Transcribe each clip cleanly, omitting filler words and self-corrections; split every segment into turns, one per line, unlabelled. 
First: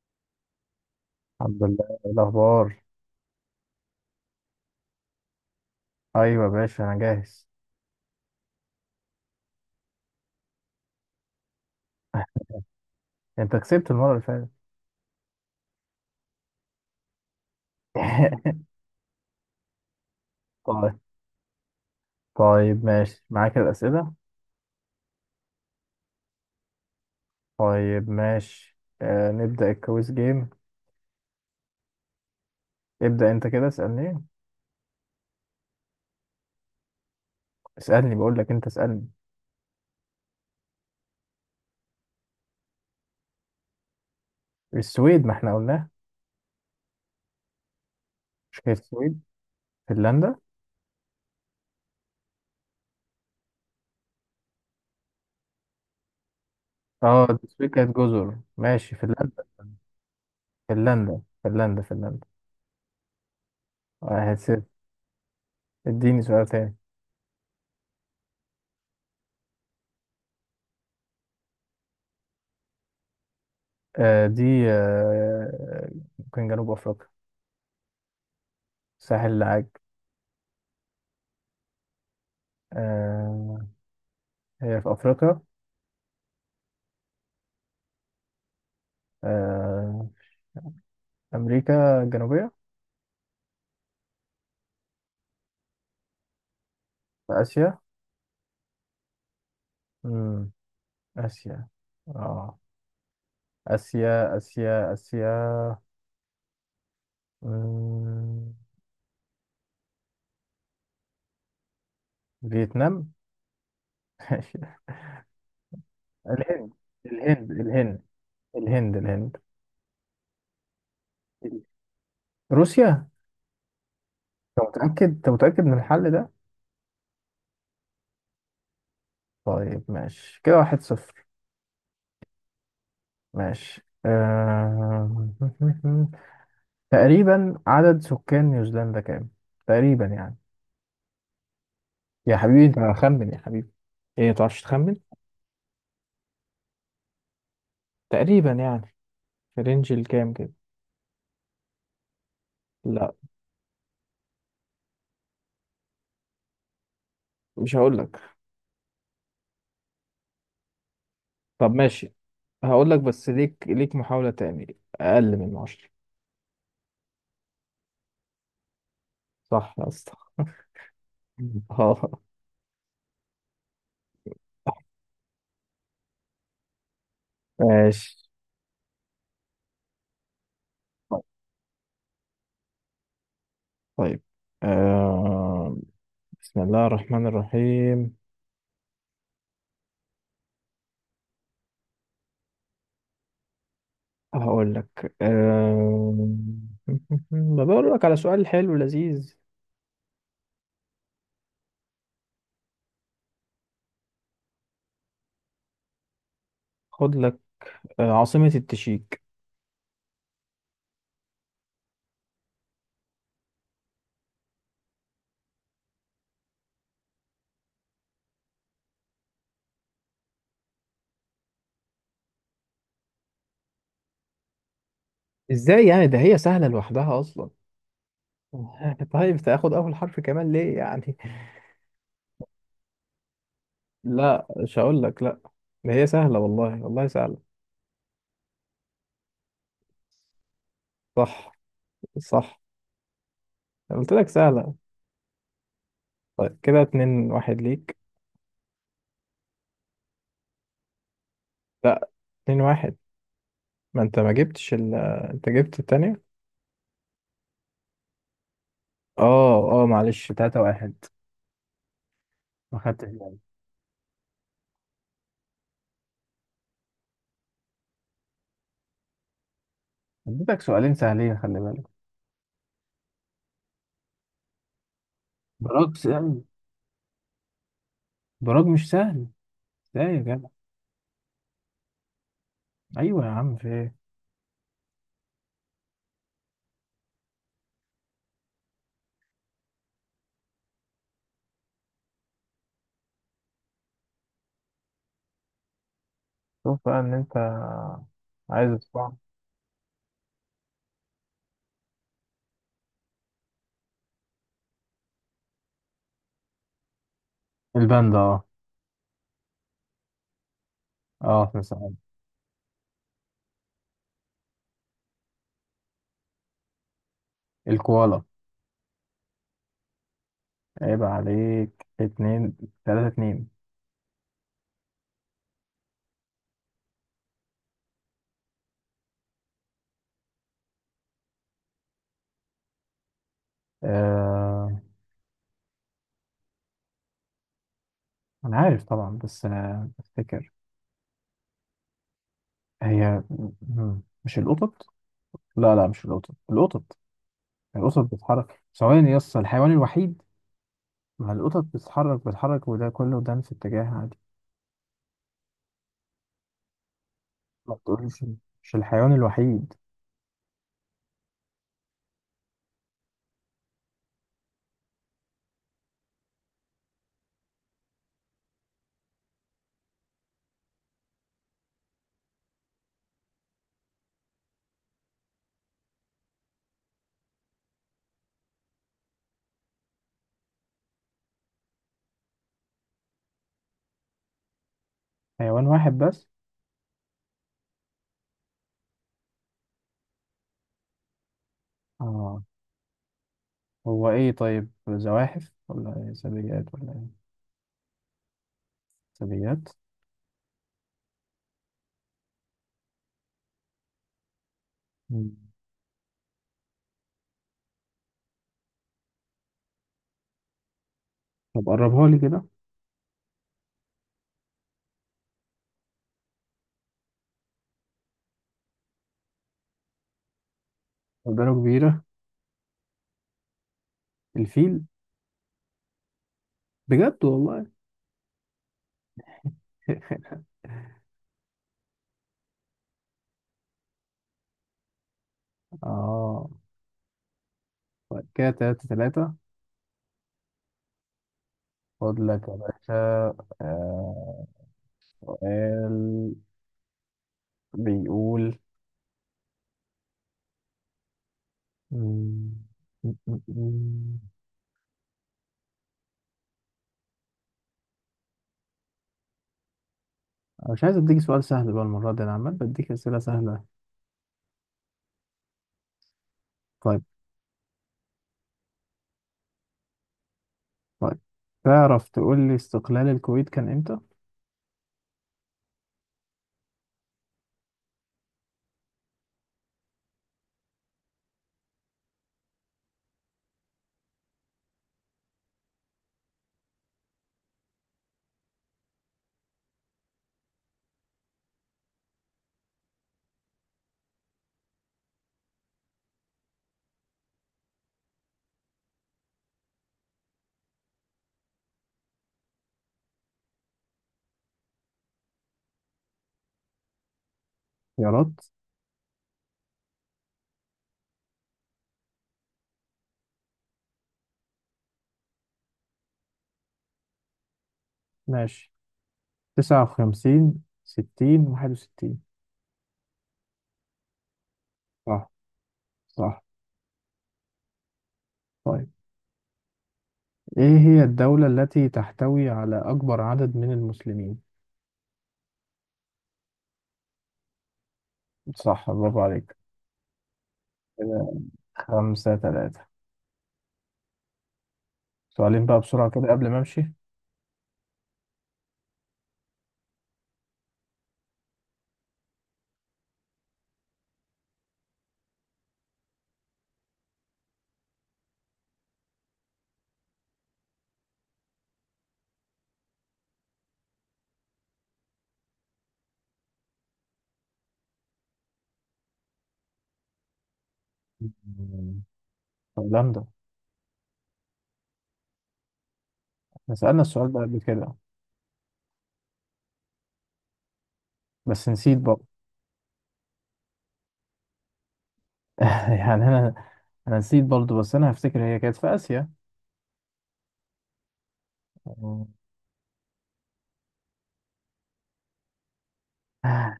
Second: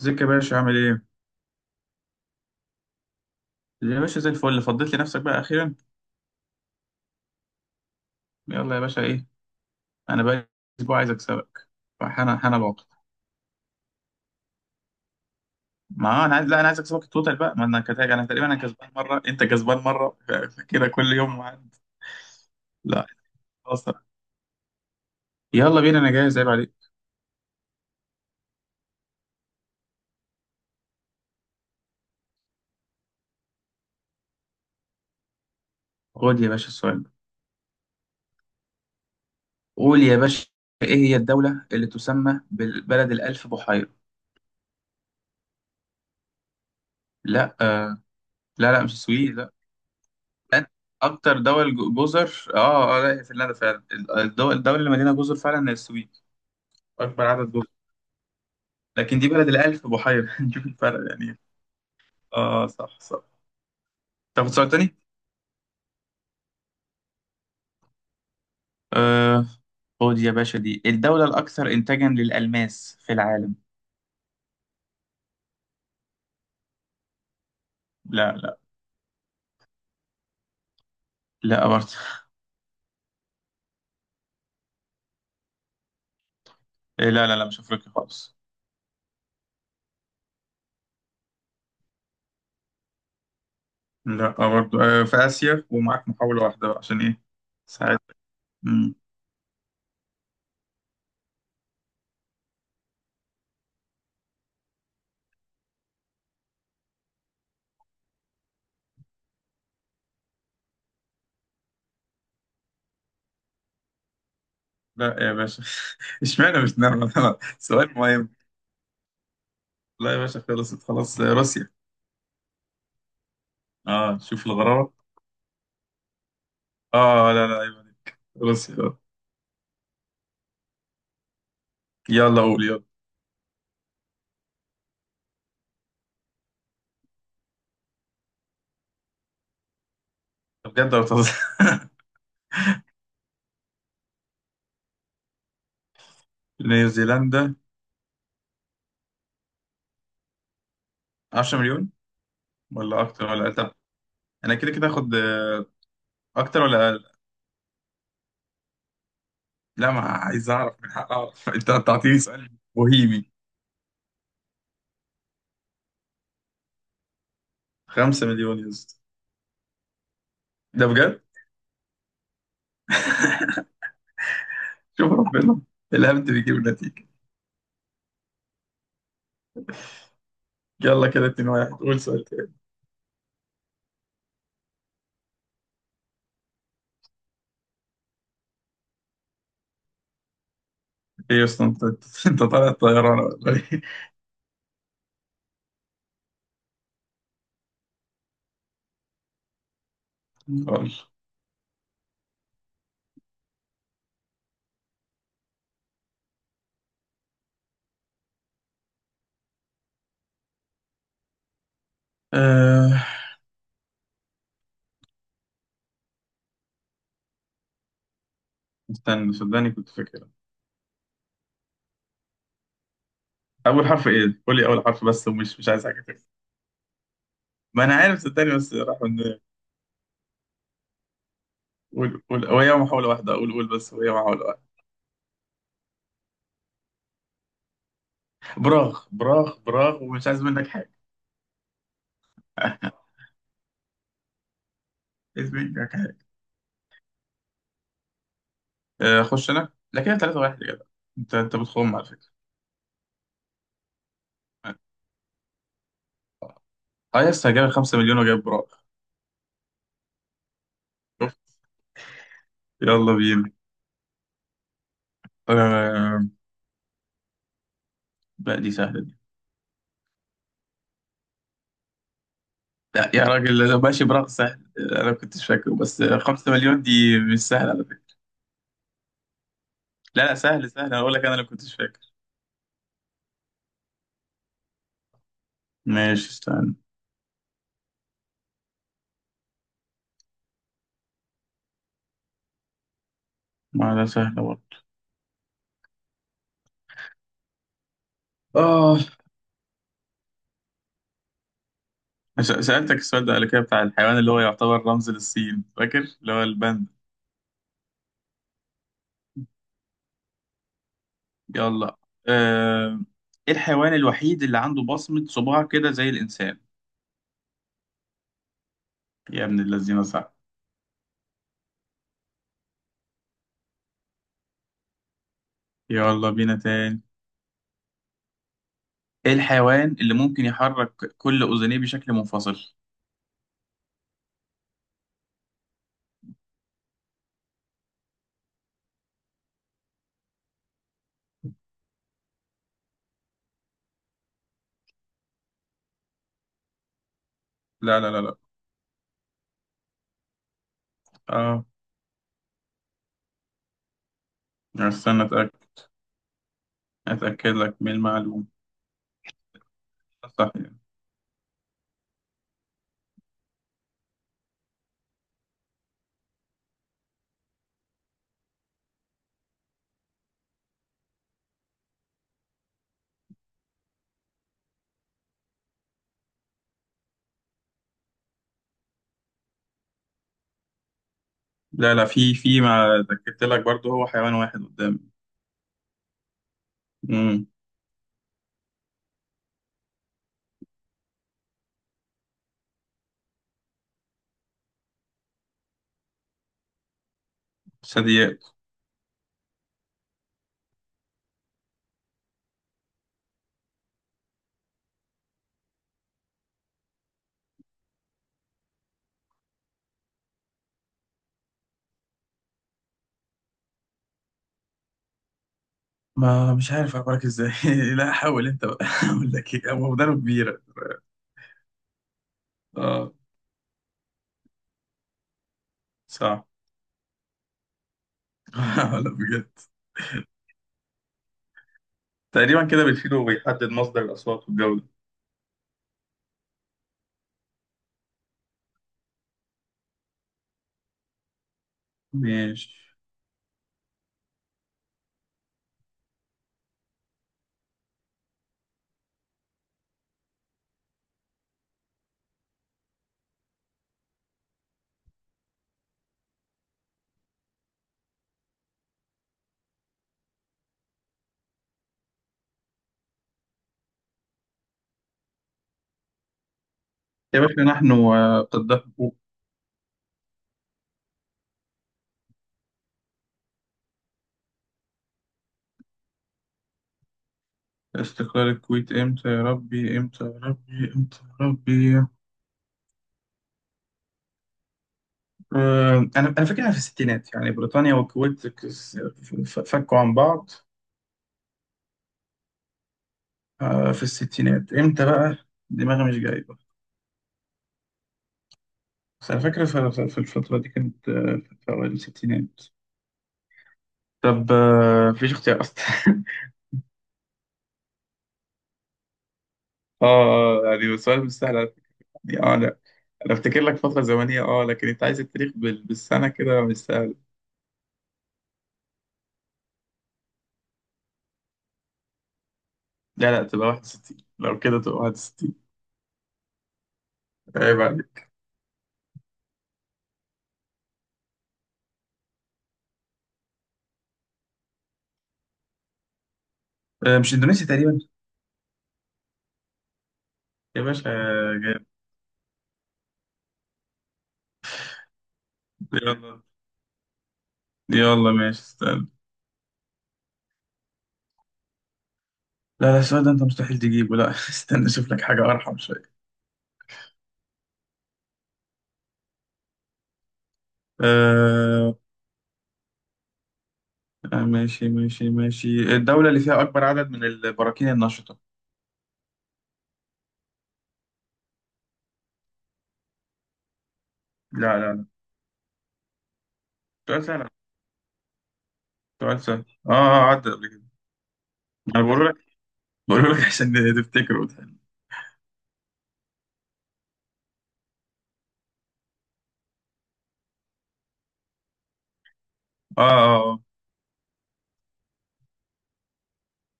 ازيك يا باشا؟ عامل ايه؟
الحمد لله، إيه الاخبار؟
يا باشا زي الفل، فضيت لي نفسك بقى اخيرا.
ايوه يا باشا، انا جاهز.
يلا يا باشا ايه؟ انا بقى اسبوع عايز اكسبك، فحنا العقد.
انت كسبت المره اللي فاتت.
ما انا عايز، لا، انا عايز اكسبك التوتال بقى. ما انا كتاج، انا تقريبا انا كسبان مره، انت كسبان مره. فكده
طيب،
كل يوم عند.
طيب،
لا،
ماشي معاك
خلاص،
الاسئله.
يلا بينا انا جاهز، عيب عليك.
طيب ماشي، نبدا الكويس جيم. ابدا، انت كده اسالني.
خد يا باشا السؤال ده.
اسالني، بقول لك انت اسالني.
قول يا باشا. ايه هي الدوله اللي تسمى بالبلد الالف بحيره؟
السويد؟ ما احنا قلناه.
لا، آه.
مش
لا،
كانت
لا، مش
السويد؟
السويد، لا.
فنلندا.
لا، اكتر دول جزر، لا، هي فنلندا فعلا. الدول الدول الدوله اللي مليانه جزر فعلا هي السويد، أكبر
اه،
عدد جزر.
السويد كانت جزر. ماشي،
لكن دي
فنلندا،
بلد الألف بحيرة. نشوف الفرق
فنلندا،
يعني.
فنلندا، فنلدا.
آه، صح صح.
واحد
تاخد
صفر
سؤال تاني؟
اديني سؤال تاني.
آه. خد يا باشا، دي الدولة الأكثر إنتاجا للألماس في العالم.
آه، دي، آه ممكن جنوب افريقيا.
لا، لا،
ساحل العاج.
لا برضه.
آه، هي في أفريقيا.
لا، لا، لا، مش أفريقيا خالص.
آه، أمريكا الجنوبية.
لا برضه. في آسيا، ومعاك محاولة واحدة بقى عشان إيه؟
في آسيا.
ساعات. مم.
مم. آسيا. آه آسيا، آسيا، آسيا. مم. فيتنام.
لا يا باشا. اشمعنى
الهند،
مش نرمى؟
الهند،
سؤال
الهند،
مهم.
الهند، الهند.
لا يا باشا، خلصت خلاص. روسيا.
روسيا.
اه شوف
أنت
الغرابة.
متأكد، أنت متأكد من الحل ده؟
اه لا لا، عيب عليك، روسيا.
طيب ماشي كده 1-0.
يلا، قول يلا.
ماشي، تقريبا عدد سكان نيوزيلندا كام؟ تقريبا يعني.
بجد ولا بتهزر؟
يا حبيبي، أنت خمن يا حبيبي. إيه، ما تعرفش تخمن؟
نيوزيلندا.
تقريبا يعني، في رينج الكام كده؟
10 مليون، ولا
لا،
اكتر ولا أقل؟ طب، انا كده كده هاخد. اكتر ولا أقل؟
مش هقول لك.
لا، ما عايز اعرف، من حق اعرف.
طب
انت
ماشي.
بتعطيني سؤال
هقول لك، بس
بوهيمي.
ليك محاولة تاني أقل من 10.
5 مليون يا اسطى.
صح يا اسطى.
ده بجد.
اه،
شوف ربنا، الهبد بيجيب النتيجة.
ماشي.
يلا كده 2-1، قول سؤال تاني.
طيب، آه... بسم الله الرحمن الرحيم.
ايه يا اسطى انت؟ أنت طالع الطيران ولا ايه؟
هقول لك، بدور لك على سؤال حلو لذيذ.
خالص.
خد لك. عاصمة التشيك.
أه... استنى، صدقني كنت فاكر. اول حرف ايه؟ قول لي اول حرف بس، ومش مش
ازاي
عايز حاجة
يعني؟ ده
تانية.
هي سهلة لوحدها أصلا.
ما انا عارف، صدقني بس راح من.
طيب تاخد أول حرف كمان ليه يعني؟
قول، قول، هو هي محاولة واحدة، قول قول بس، هو هي
لا،
محاولة.
مش هقول لك، لا. ده هي سهلة، والله، والله سهلة.
براغ براغ براغ، ومش عايز منك حاجة.
صح، صح. أنا قلت لك سهلة.
عايز منك حاجة.
طيب كده 2-1 ليك.
آه، أخش أنا، لا كده 3 واحد يا جدع. أنت بتخم على
لا،
فكرة.
2-1. ما انت ما جبتش انت جبت التانية.
أه، يس، جايب 5 مليون وجايب براغ.
اه، اه، معلش، 3 واحد.
شوف،
ما خدتش
يلا
بالي.
بينا. آه، بقى دي سهلة دي.
اديتك سؤالين سهلين، خلي بالك.
لا يا راجل، لا، ماشي، براغ سهل، آه، أنا ما كنتش فاكره،
براج
بس
سهل.
5 مليون دي مش سهلة على فكرة.
براج مش سهل. ازاي يا
لا لا،
جدع؟
سهل سهل، أنا بقول لك أنا اللي ما كنتش فاكر.
ايوه يا عم، في ايه؟
ماشي، استنى، ما ده سهل برضه.
شوف بقى، ان انت عايز
آه
تصبح.
سألتك السؤال ده قبل كده بتاع الحيوان اللي هو يعتبر رمز للصين، فاكر اللي هو الباندا.
الباندا، اه. اه، احنا سهل.
يلا آه، ايه الحيوان الوحيد اللي عنده بصمة صباع كده زي الإنسان؟
الكوالا.
يا ابن الذين صح.
عيب عليك، 3-2.
يلا بينا تاني. ايه الحيوان اللي ممكن يحرك كل أذنيه بشكل منفصل؟
آه، أنا عارف طبعا، بس أنا بفتكر. هي. مش القطط. لا، لا، مش القطط. القطط، القطط
لا لا لا لا.
بتتحرك ثواني يا اسطى، الحيوان الوحيد؟ ما القطط
اه
بتتحرك، بتتحرك، وده كله ده في اتجاه عادي.
استنى أتأكد، أتأكد
ما
لك من
تقولش،
المعلومة.
مش الحيوان الوحيد؟
صح يعني. لا لا، في في ما اتأكدت لك برضه، هو حيوان واحد قدامي.
حيوان واحد بس؟
امم
آه. هو إيه طيب، زواحف ولا إيه؟ ثدييات ولا إيه؟
ثدييات.
ثدييات. مم. طب قربها لي كده.
ما مش عارف أخبرك ازاي. لا، حاول انت بقى. اقول لك ايه، هو مدرب كبيرة.
قدرة كبيرة.
اه.
الفيل.
صح.
بجد والله؟
لا بجد. تقريبا كده بيشيل وبيحدد مصدر الأصوات والجودة.
آه. طيب كده 3-3. خد لك يا
ماشي
باشا. آه، سؤال بيقول. مم، مم، مم، مم. أنا مش عايز أديك سؤال سهل بقى المرة دي، أنا عمال بديك أسئلة سهلة. طيب.
يا باشا، نحن وقد حقوق.
طيب، تعرف تقول لي استقلال الكويت كان إمتى؟
استقلال الكويت امتى؟ يا ربي امتى؟ يا ربي امتى يا ربي؟ انا فاكرها في الستينات، يعني بريطانيا والكويت فكوا عن بعض. في الستينات امتى بقى؟ دماغي مش جايبه. بس انا فاكر في الفترة دي كانت، في اوائل الستينات. طب. مفيش اختيار اصلا.
اختيارات؟
يعني السؤال مش سهل على فكرة. يعني اه انا افتكر لك فتره زمنيه، لكن انت عايز التاريخ بالسنه، كده مش سهل.
ماشي، 59، 60، 61.
لا لا، تبقى 61، لو كده تبقى
صح،
61.
صح.
عيب عليك.
طيب، إيه هي الدولة التي تحتوي على أكبر عدد من المسلمين؟
مش اندونيسي تقريبا؟
صح، برافو عليك.
يا باشا
كده
آه، جامد.
5-3. سؤالين بقى بسرعة كده
يلا.
قبل ما أمشي.
يلا ماشي، استنى. لا لا، السؤال ده انت مستحيل تجيبه، لا. استنى اشوف لك حاجه ارحم شويه. آه، آه، ماشي ماشي ماشي. الدوله اللي فيها اكبر عدد من البراكين النشطه.
مم. هولندا.
لا لا لا.
احنا سألنا
سؤال
السؤال ده
سهل،
قبل كده.
سؤال سهل، عدى قبل كده.
بس نسيت
انا
برضه.
بقول لك، بقول لك عشان تفتكره وتحل.
يعني، انا نسيت برضه، بس انا هفتكر هي كانت في اسيا. مم.
اه اه،
آه،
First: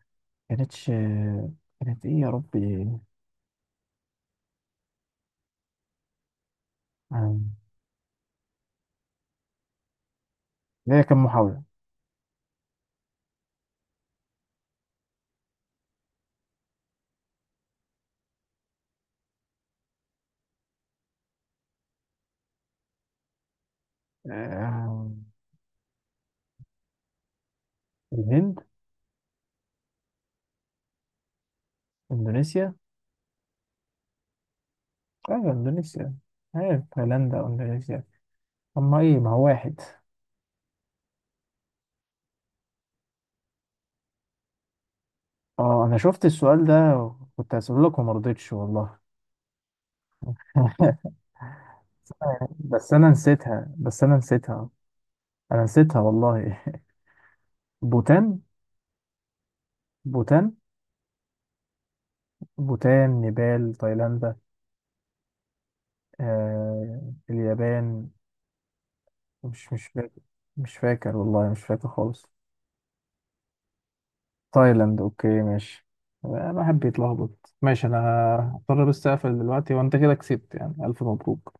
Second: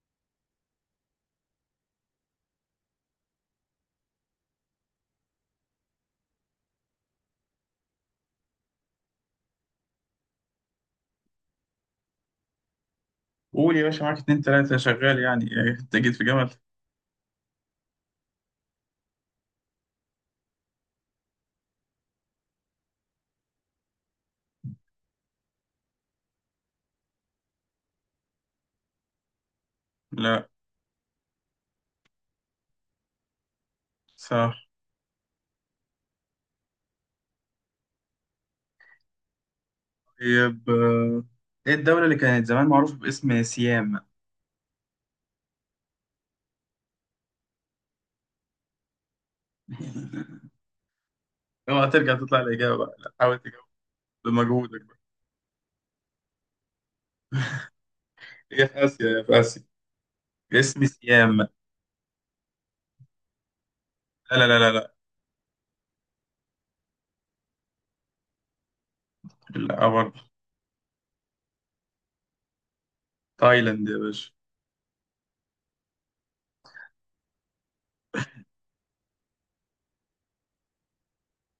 كانتش كانت ايه يا ربي. مم. هي كان محاولة.
قول يا باشا، معاك اتنين تلاتة شغال، يعني إيه، انت جيت في جمل.
آه، الهند.
لا.
اندونيسيا.
صح.
ايوه، اندونيسيا. ايوه، هولندا واندونيسيا. اما ايه، ما هو واحد.
طيب. ايه الدولة اللي كانت زمان معروفة باسم سيام؟
اه، انا شفت السؤال ده وكنت هسأله لك وما رضيتش والله.
اوعى ترجع تطلع الإجابة
بس
بقى،
انا
لا، حاول تجاوب
نسيتها، بس انا نسيتها.
بمجهودك بقى.
انا نسيتها والله. بوتان.
هي في آسيا، هي في آسيا.
بوتان،
اسم سيام، لا.
بوتان، نيبال، تايلاندا.
لا لا لا.
آه، اليابان.
لا
مش
لا
فاكر.
برضه.
مش فاكر والله، مش فاكر خالص.
تايلاند يا باشا.
تايلاند، اوكي، ماشي. آه، بحب يتلخبط. ماشي انا هضطر بس اقفل دلوقتي، وانت كده كسبت يعني، الف مبروك.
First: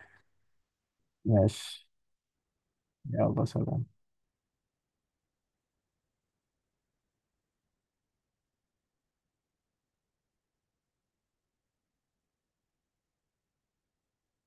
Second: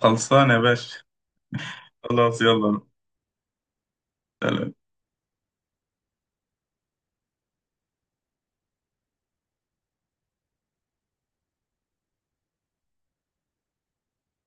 خلصانة يا باشا.
ماشي.
خلاص، يلا.
يلا، سلام.